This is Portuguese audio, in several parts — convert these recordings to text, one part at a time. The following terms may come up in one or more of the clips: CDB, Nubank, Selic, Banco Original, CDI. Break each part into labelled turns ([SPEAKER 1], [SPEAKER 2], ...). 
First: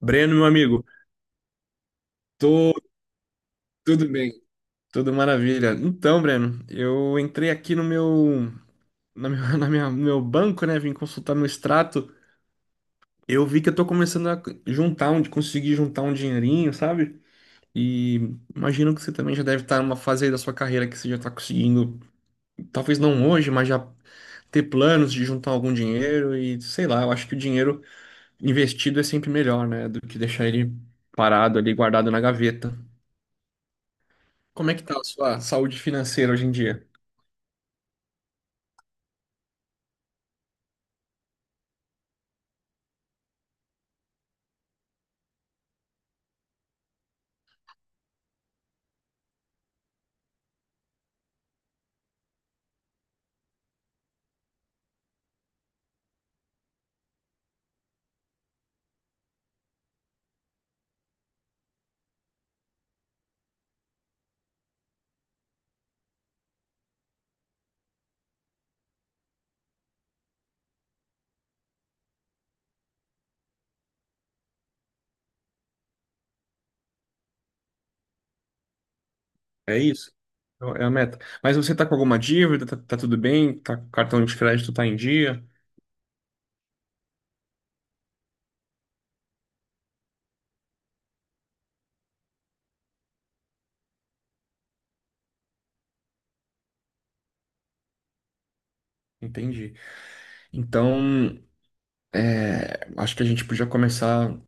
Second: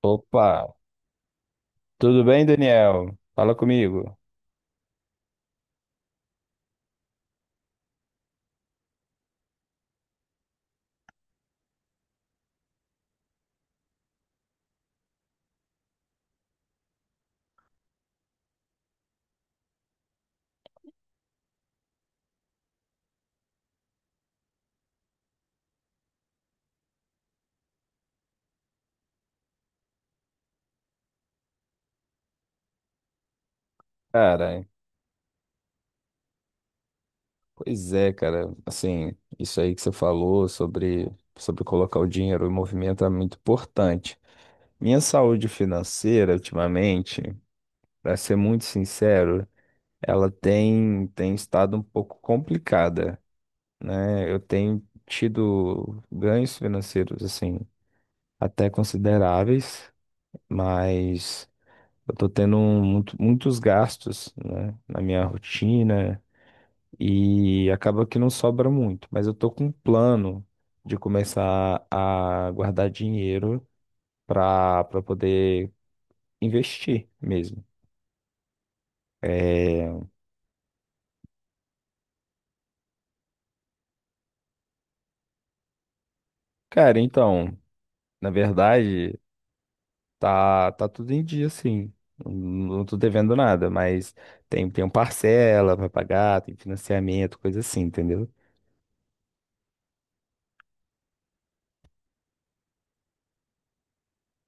[SPEAKER 1] Breno, meu
[SPEAKER 2] Opa,
[SPEAKER 1] amigo,
[SPEAKER 2] tudo bem,
[SPEAKER 1] tô
[SPEAKER 2] Daniel? Fala
[SPEAKER 1] tudo
[SPEAKER 2] comigo.
[SPEAKER 1] bem, tudo maravilha. Então, Breno, eu entrei aqui no meu, na minha, no meu banco, né? Vim consultar meu extrato. Eu vi que eu tô começando a juntar, onde conseguir juntar um dinheirinho, sabe? E imagino que você também já deve estar numa fase aí da sua carreira que você já tá conseguindo, talvez não hoje, mas já ter planos de juntar algum dinheiro e sei lá, eu acho que o dinheiro investido é sempre melhor, né? Do que deixar ele parado ali, guardado na gaveta.
[SPEAKER 2] Cara,
[SPEAKER 1] Como é que tá a sua saúde financeira hoje em dia?
[SPEAKER 2] pois é, cara. Assim, isso aí que você falou sobre colocar o dinheiro em movimento é muito importante. Minha saúde financeira, ultimamente, para ser muito sincero, ela tem estado um pouco complicada, né? Eu tenho tido ganhos financeiros, assim, até consideráveis, mas. Eu tô tendo muitos gastos, né, na minha rotina, e acaba que não sobra muito, mas eu tô com um plano de começar a guardar dinheiro para poder investir mesmo.
[SPEAKER 1] É
[SPEAKER 2] É,
[SPEAKER 1] isso? É a meta. Mas você tá com alguma dívida? Tá, tá tudo bem? Tá, com cartão de crédito tá em dia?
[SPEAKER 2] cara, então, na verdade, tá tudo em dia assim. Não tô devendo nada, mas tem um parcela para pagar, tem financiamento, coisa assim, entendeu?
[SPEAKER 1] Entendi. Então, é, acho que a gente podia começar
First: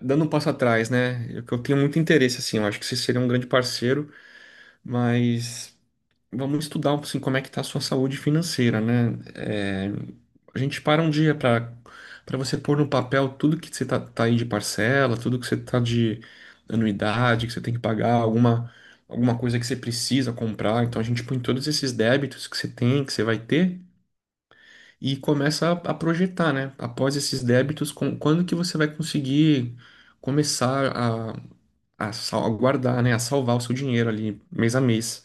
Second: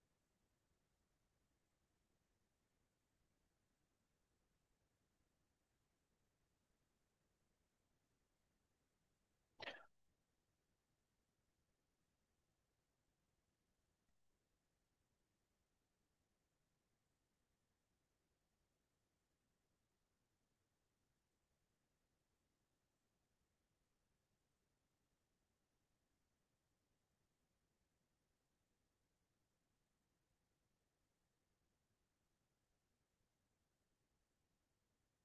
[SPEAKER 1] dando um passo atrás, né? Eu tenho muito interesse, assim. Eu acho que você seria um grande parceiro, mas vamos estudar assim, como é que está a sua saúde financeira, né? É, a gente para um dia para você pôr no papel tudo que você tá, tá aí de parcela, tudo que você tá de anuidade, que você tem que pagar, alguma coisa que você precisa comprar. Então a gente põe todos esses débitos que você tem, que você vai ter, e começa a projetar, né? Após esses débitos, quando que você vai conseguir começar a guardar, né? A salvar o seu dinheiro ali mês a mês.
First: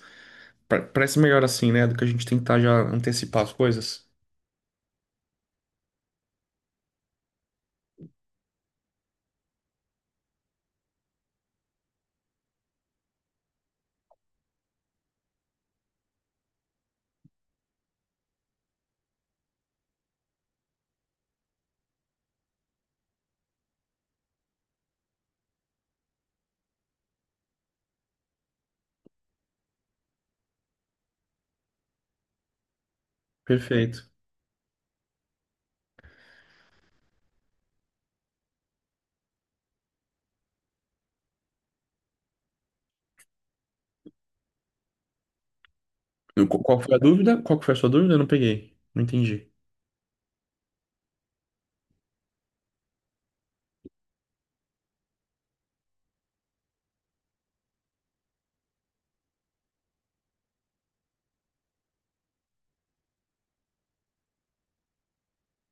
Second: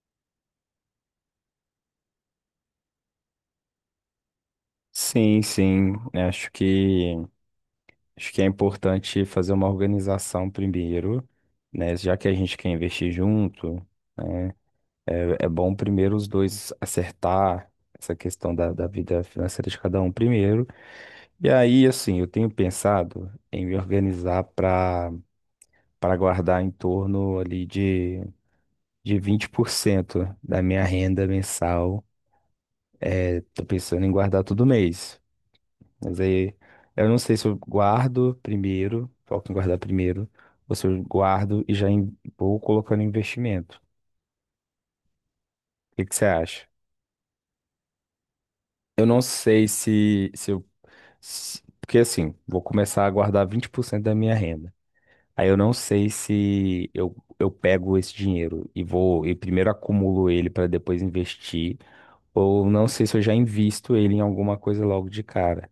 [SPEAKER 1] Parece melhor assim, né? Do que a gente tentar já antecipar as coisas.
[SPEAKER 2] Sim, sim. Acho que. Acho que é importante fazer uma organização primeiro, né? Já que a gente quer investir junto, né? É bom primeiro os dois acertar essa questão da vida financeira de cada um primeiro. E aí, assim, eu tenho pensado em me organizar para guardar em torno ali de 20% da minha renda mensal. Estou pensando em
[SPEAKER 1] Perfeito.
[SPEAKER 2] guardar todo mês. Mas aí eu não sei se eu guardo primeiro, foco em guardar primeiro, ou se eu guardo e já vou colocando investimento. O que que você acha?
[SPEAKER 1] Qual foi a dúvida? Qual que foi a sua dúvida? Eu não peguei. Não
[SPEAKER 2] Eu não
[SPEAKER 1] entendi.
[SPEAKER 2] sei se eu. Porque assim, vou começar a guardar 20% da minha renda. Aí eu não sei se eu pego esse dinheiro e vou e primeiro acumulo ele para depois investir, ou não sei se eu já invisto ele em alguma coisa logo de cara.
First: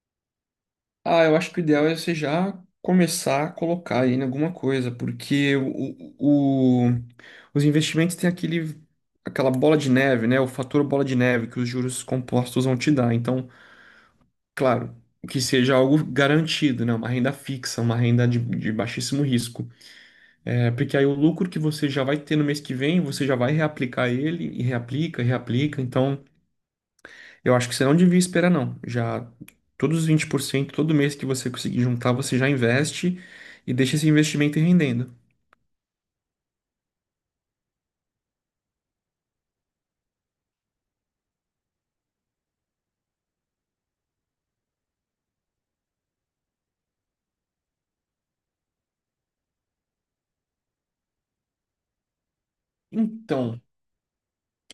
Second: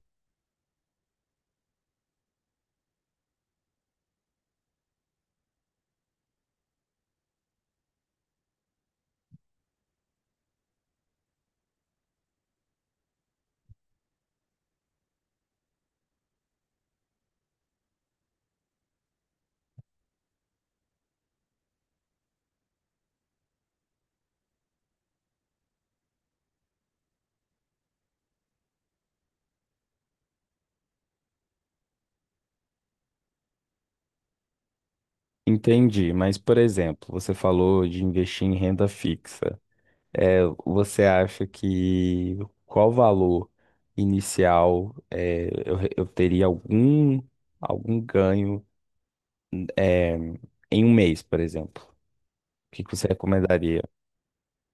[SPEAKER 1] Ah, eu acho que o ideal é você já começar a colocar aí em alguma coisa, porque o- o- os investimentos têm aquela bola de neve, né? O fator bola de neve que os juros compostos vão te dar. Então, claro, que seja algo garantido, né? Uma renda fixa, uma renda de baixíssimo risco. É, porque aí o lucro que você já vai ter no mês que vem, você já vai reaplicar ele e reaplica, reaplica. Então, eu acho que você não devia esperar, não. Já todos os 20% todo mês que você conseguir juntar, você já investe e deixa esse investimento ir rendendo.
[SPEAKER 2] Entendi, mas por exemplo, você falou de investir em renda fixa. É, você acha que qual valor inicial eu teria algum ganho é, em um mês, por exemplo? O que que você
[SPEAKER 1] Então,
[SPEAKER 2] recomendaria?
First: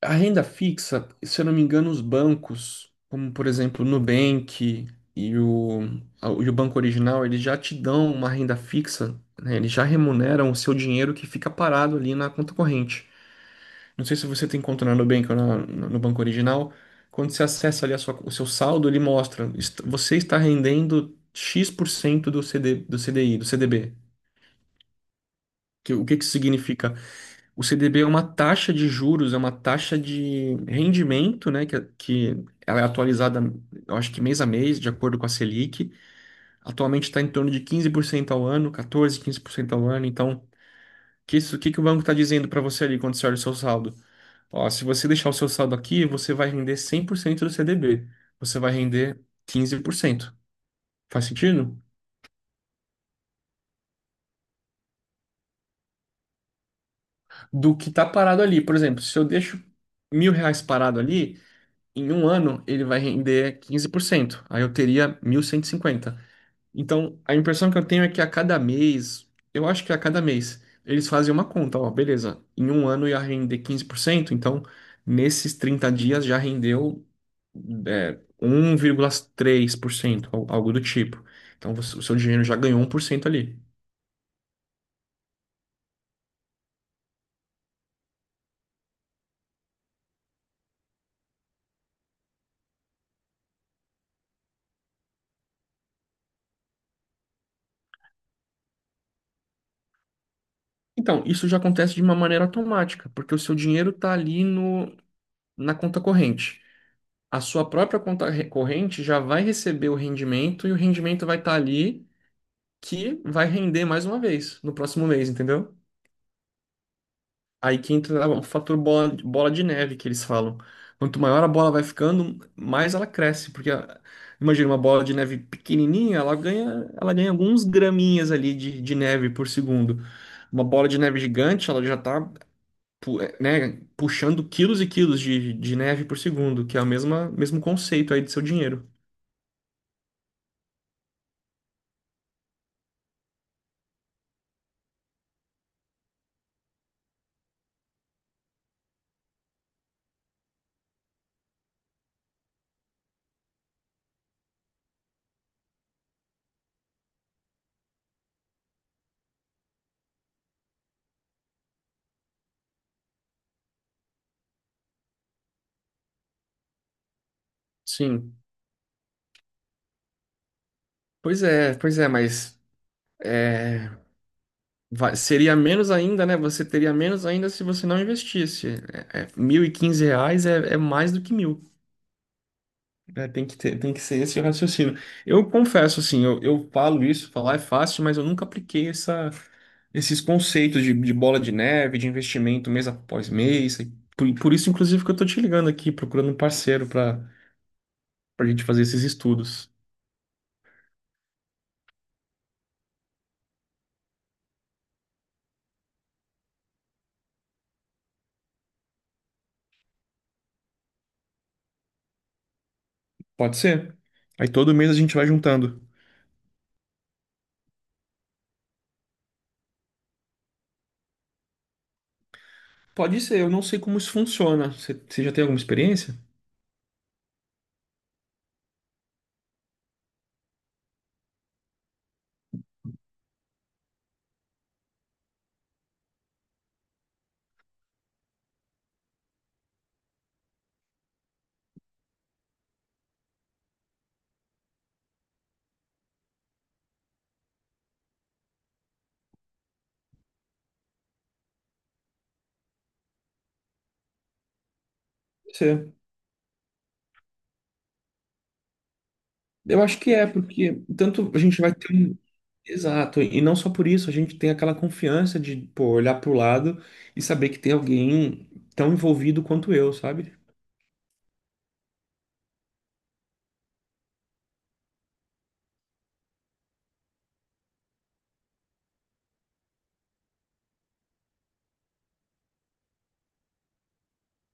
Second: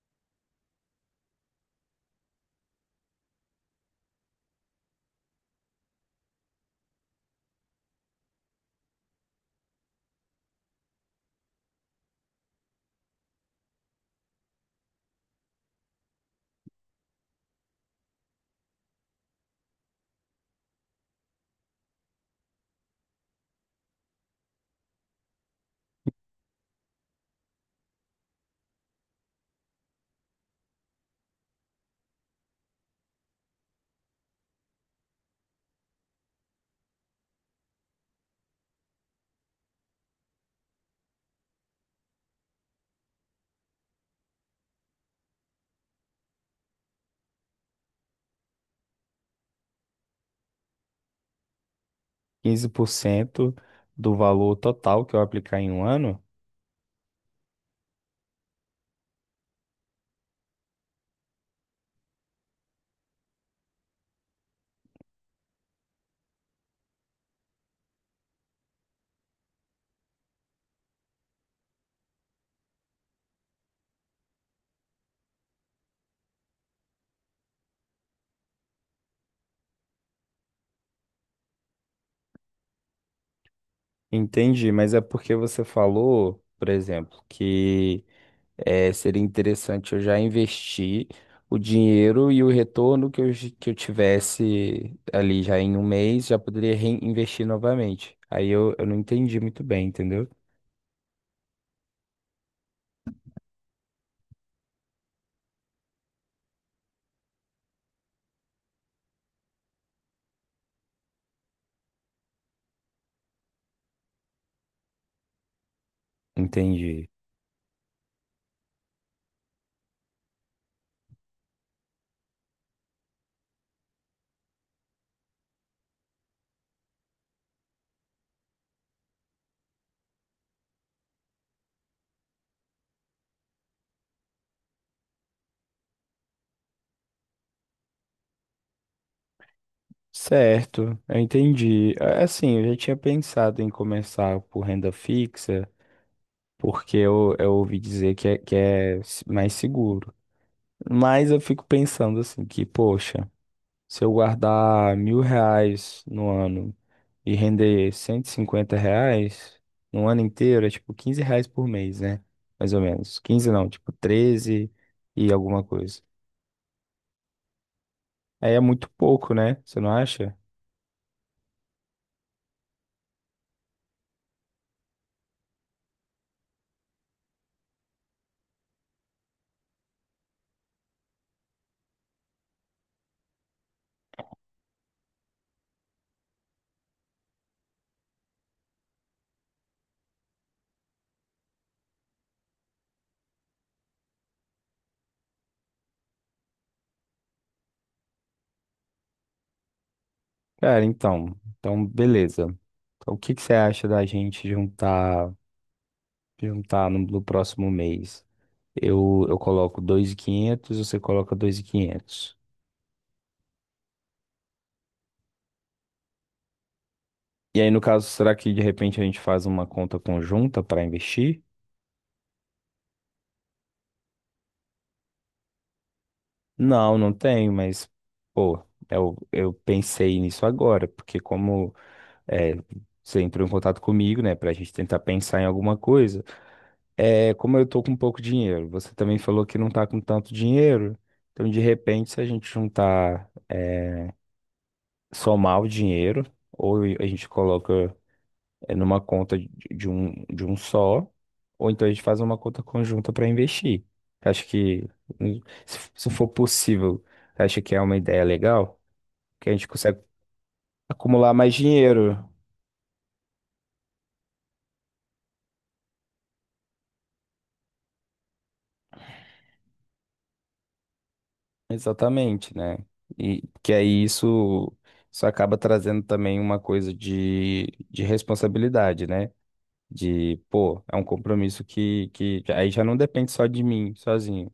[SPEAKER 1] a renda fixa, se eu não me engano, os bancos, como por exemplo o Nubank e o Banco Original, eles já te dão uma renda fixa, né? Eles já remuneram o seu dinheiro que fica parado ali na conta corrente. Não sei se você tem conta na Nubank no no banco original. Quando você acessa ali o seu saldo, ele mostra, você está rendendo X% do CD, do CDI, do CDB. O que que isso significa? O CDB é uma taxa de juros, é uma taxa de rendimento, né, que, é, que ela é atualizada, eu acho que mês a mês, de acordo com a Selic. Atualmente está em torno de 15% ao ano, 14, 15% ao ano. Então, que isso, o que que o banco está dizendo para você ali quando você olha o seu saldo? Ó, se você deixar o seu saldo aqui, você vai render 100% do CDB. Você vai render 15%. Faz sentido?
[SPEAKER 2] 15% do valor total que eu aplicar em um ano?
[SPEAKER 1] Do que tá parado ali. Por exemplo, se eu deixo 1.000 reais parado ali, em um ano ele vai render 15%. Aí eu teria 1.150. Então, a impressão que eu tenho é que a cada mês, eu acho que a cada mês, eles fazem uma conta, ó, beleza, em um ano ia render 15%, então nesses 30 dias já rendeu é, 1,3%, algo do tipo. Então, o seu dinheiro já ganhou 1% ali.
[SPEAKER 2] Entendi, mas é porque você falou, por exemplo, que seria interessante eu já investir o dinheiro e o retorno que eu tivesse ali já em um mês, já poderia reinvestir novamente. Aí eu não entendi muito bem, entendeu?
[SPEAKER 1] Então, isso já acontece de uma maneira automática, porque o seu dinheiro está ali no, na conta corrente. A sua própria conta corrente já vai receber o rendimento e o rendimento vai estar ali que vai render mais uma vez no próximo mês, entendeu?
[SPEAKER 2] Entendi.
[SPEAKER 1] Aí que entra o fator bola de neve que eles falam. Quanto maior a bola vai ficando, mais ela cresce, porque imagina uma bola de neve pequenininha, ela ganha alguns graminhas ali de neve por segundo. Uma bola de neve gigante, ela já tá, né, puxando quilos e quilos de neve por segundo, que é mesmo conceito aí de seu dinheiro.
[SPEAKER 2] Certo, eu entendi. Assim, eu já tinha pensado em começar por renda fixa, porque eu ouvi dizer que é, mais seguro. Mas eu fico pensando assim, que, poxa. Se eu guardar 1.000 reais no ano e render 150 reais no ano inteiro, é tipo 15 reais por mês, né? Mais ou menos, 15 não, tipo 13 e alguma coisa.
[SPEAKER 1] Sim.
[SPEAKER 2] Aí é muito pouco, né? Você não acha?
[SPEAKER 1] Pois é, mas é, seria menos ainda, né? Você teria menos ainda se você não investisse. É, é, 1.015 reais é, é mais do que mil. É, tem que ter, tem que ser esse o raciocínio. Eu confesso, assim, eu falo isso, falar é fácil, mas eu nunca apliquei esses conceitos de bola de neve, de investimento mês após mês. E Por isso, inclusive, que eu tô te ligando aqui, procurando um parceiro para a gente fazer esses estudos.
[SPEAKER 2] Cara, então. Então, beleza. Então, o que que você acha da gente juntar no próximo mês? Eu coloco 2.500, você coloca 2.500.
[SPEAKER 1] Pode ser? Aí todo mês a gente vai juntando.
[SPEAKER 2] E aí, no caso, será que de repente a gente faz uma conta conjunta para investir?
[SPEAKER 1] Pode ser, eu não sei como isso funciona. Você já tem alguma experiência?
[SPEAKER 2] Não, não tenho, mas, pô, eu pensei nisso agora, porque como é, você entrou em contato comigo, né, pra gente tentar pensar em alguma coisa, como eu tô com pouco dinheiro, você também falou que não tá com tanto dinheiro, então de repente se a gente juntar, somar o dinheiro, ou a gente coloca numa conta de um só, ou então a gente faz uma conta conjunta pra investir. Acho que, hum,
[SPEAKER 1] Pode
[SPEAKER 2] se
[SPEAKER 1] ser.
[SPEAKER 2] se for possível, acha que é uma ideia legal? Que a gente
[SPEAKER 1] Eu acho
[SPEAKER 2] consegue
[SPEAKER 1] que é, porque tanto
[SPEAKER 2] acumular
[SPEAKER 1] a
[SPEAKER 2] mais
[SPEAKER 1] gente vai ter
[SPEAKER 2] dinheiro.
[SPEAKER 1] um. Exato, e não só por isso, a gente tem aquela confiança de, pô, olhar pro lado e saber que tem alguém tão envolvido quanto eu, sabe?
[SPEAKER 2] Exatamente, né? E que aí isso acaba trazendo também uma coisa de responsabilidade, né? De, pô, é um compromisso que aí já não depende só de mim, sozinho,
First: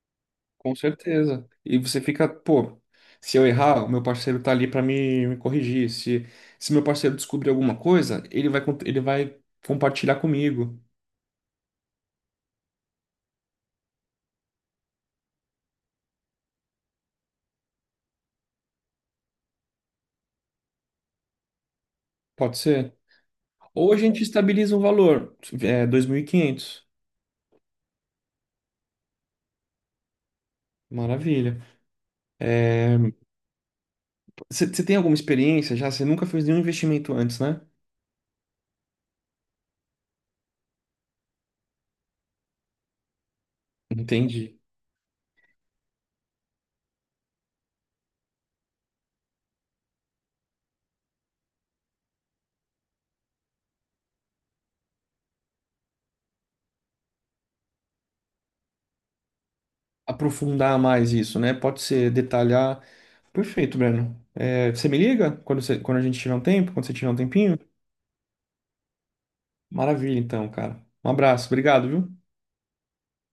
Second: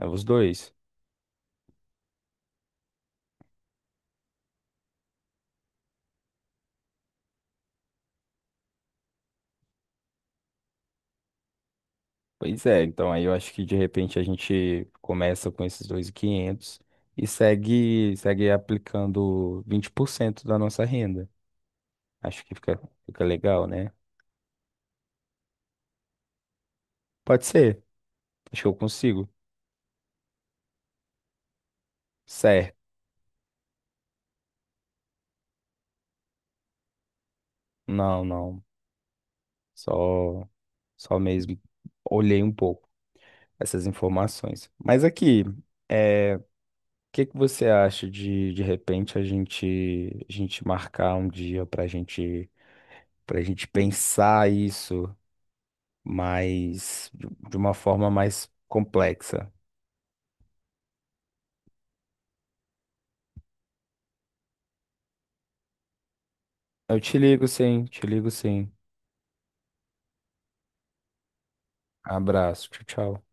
[SPEAKER 2] é os dois.
[SPEAKER 1] Com certeza. E você fica, pô, se eu errar, o meu parceiro tá ali pra me corrigir. Se meu parceiro descobrir alguma coisa, ele vai, ele vai compartilhar comigo.
[SPEAKER 2] Pois é, então aí eu acho que de repente a gente começa com esses 2.500 e quinhentos e segue aplicando 20% da nossa renda. Acho que
[SPEAKER 1] Pode
[SPEAKER 2] fica,
[SPEAKER 1] ser?
[SPEAKER 2] fica legal, né?
[SPEAKER 1] Ou a gente estabiliza um valor, é, 2.500.
[SPEAKER 2] Pode ser, acho que eu consigo.
[SPEAKER 1] Maravilha.
[SPEAKER 2] Certo.
[SPEAKER 1] É, você tem alguma experiência já? Você nunca fez nenhum investimento antes, né?
[SPEAKER 2] Não, não. Só, só mesmo olhei um pouco essas
[SPEAKER 1] Entendi.
[SPEAKER 2] informações. Mas aqui, o que que você acha de repente a gente marcar um dia para gente pensar isso mais de uma forma mais complexa?
[SPEAKER 1] Aprofundar mais isso, né? Pode ser detalhar. Perfeito, Breno. É, você me liga quando, você, quando a gente tiver um tempo, quando você
[SPEAKER 2] Eu
[SPEAKER 1] tiver um
[SPEAKER 2] te ligo,
[SPEAKER 1] tempinho?
[SPEAKER 2] sim. Te ligo, sim.
[SPEAKER 1] Maravilha, então, cara. Um abraço, obrigado, viu?
[SPEAKER 2] Abraço. Tchau, tchau.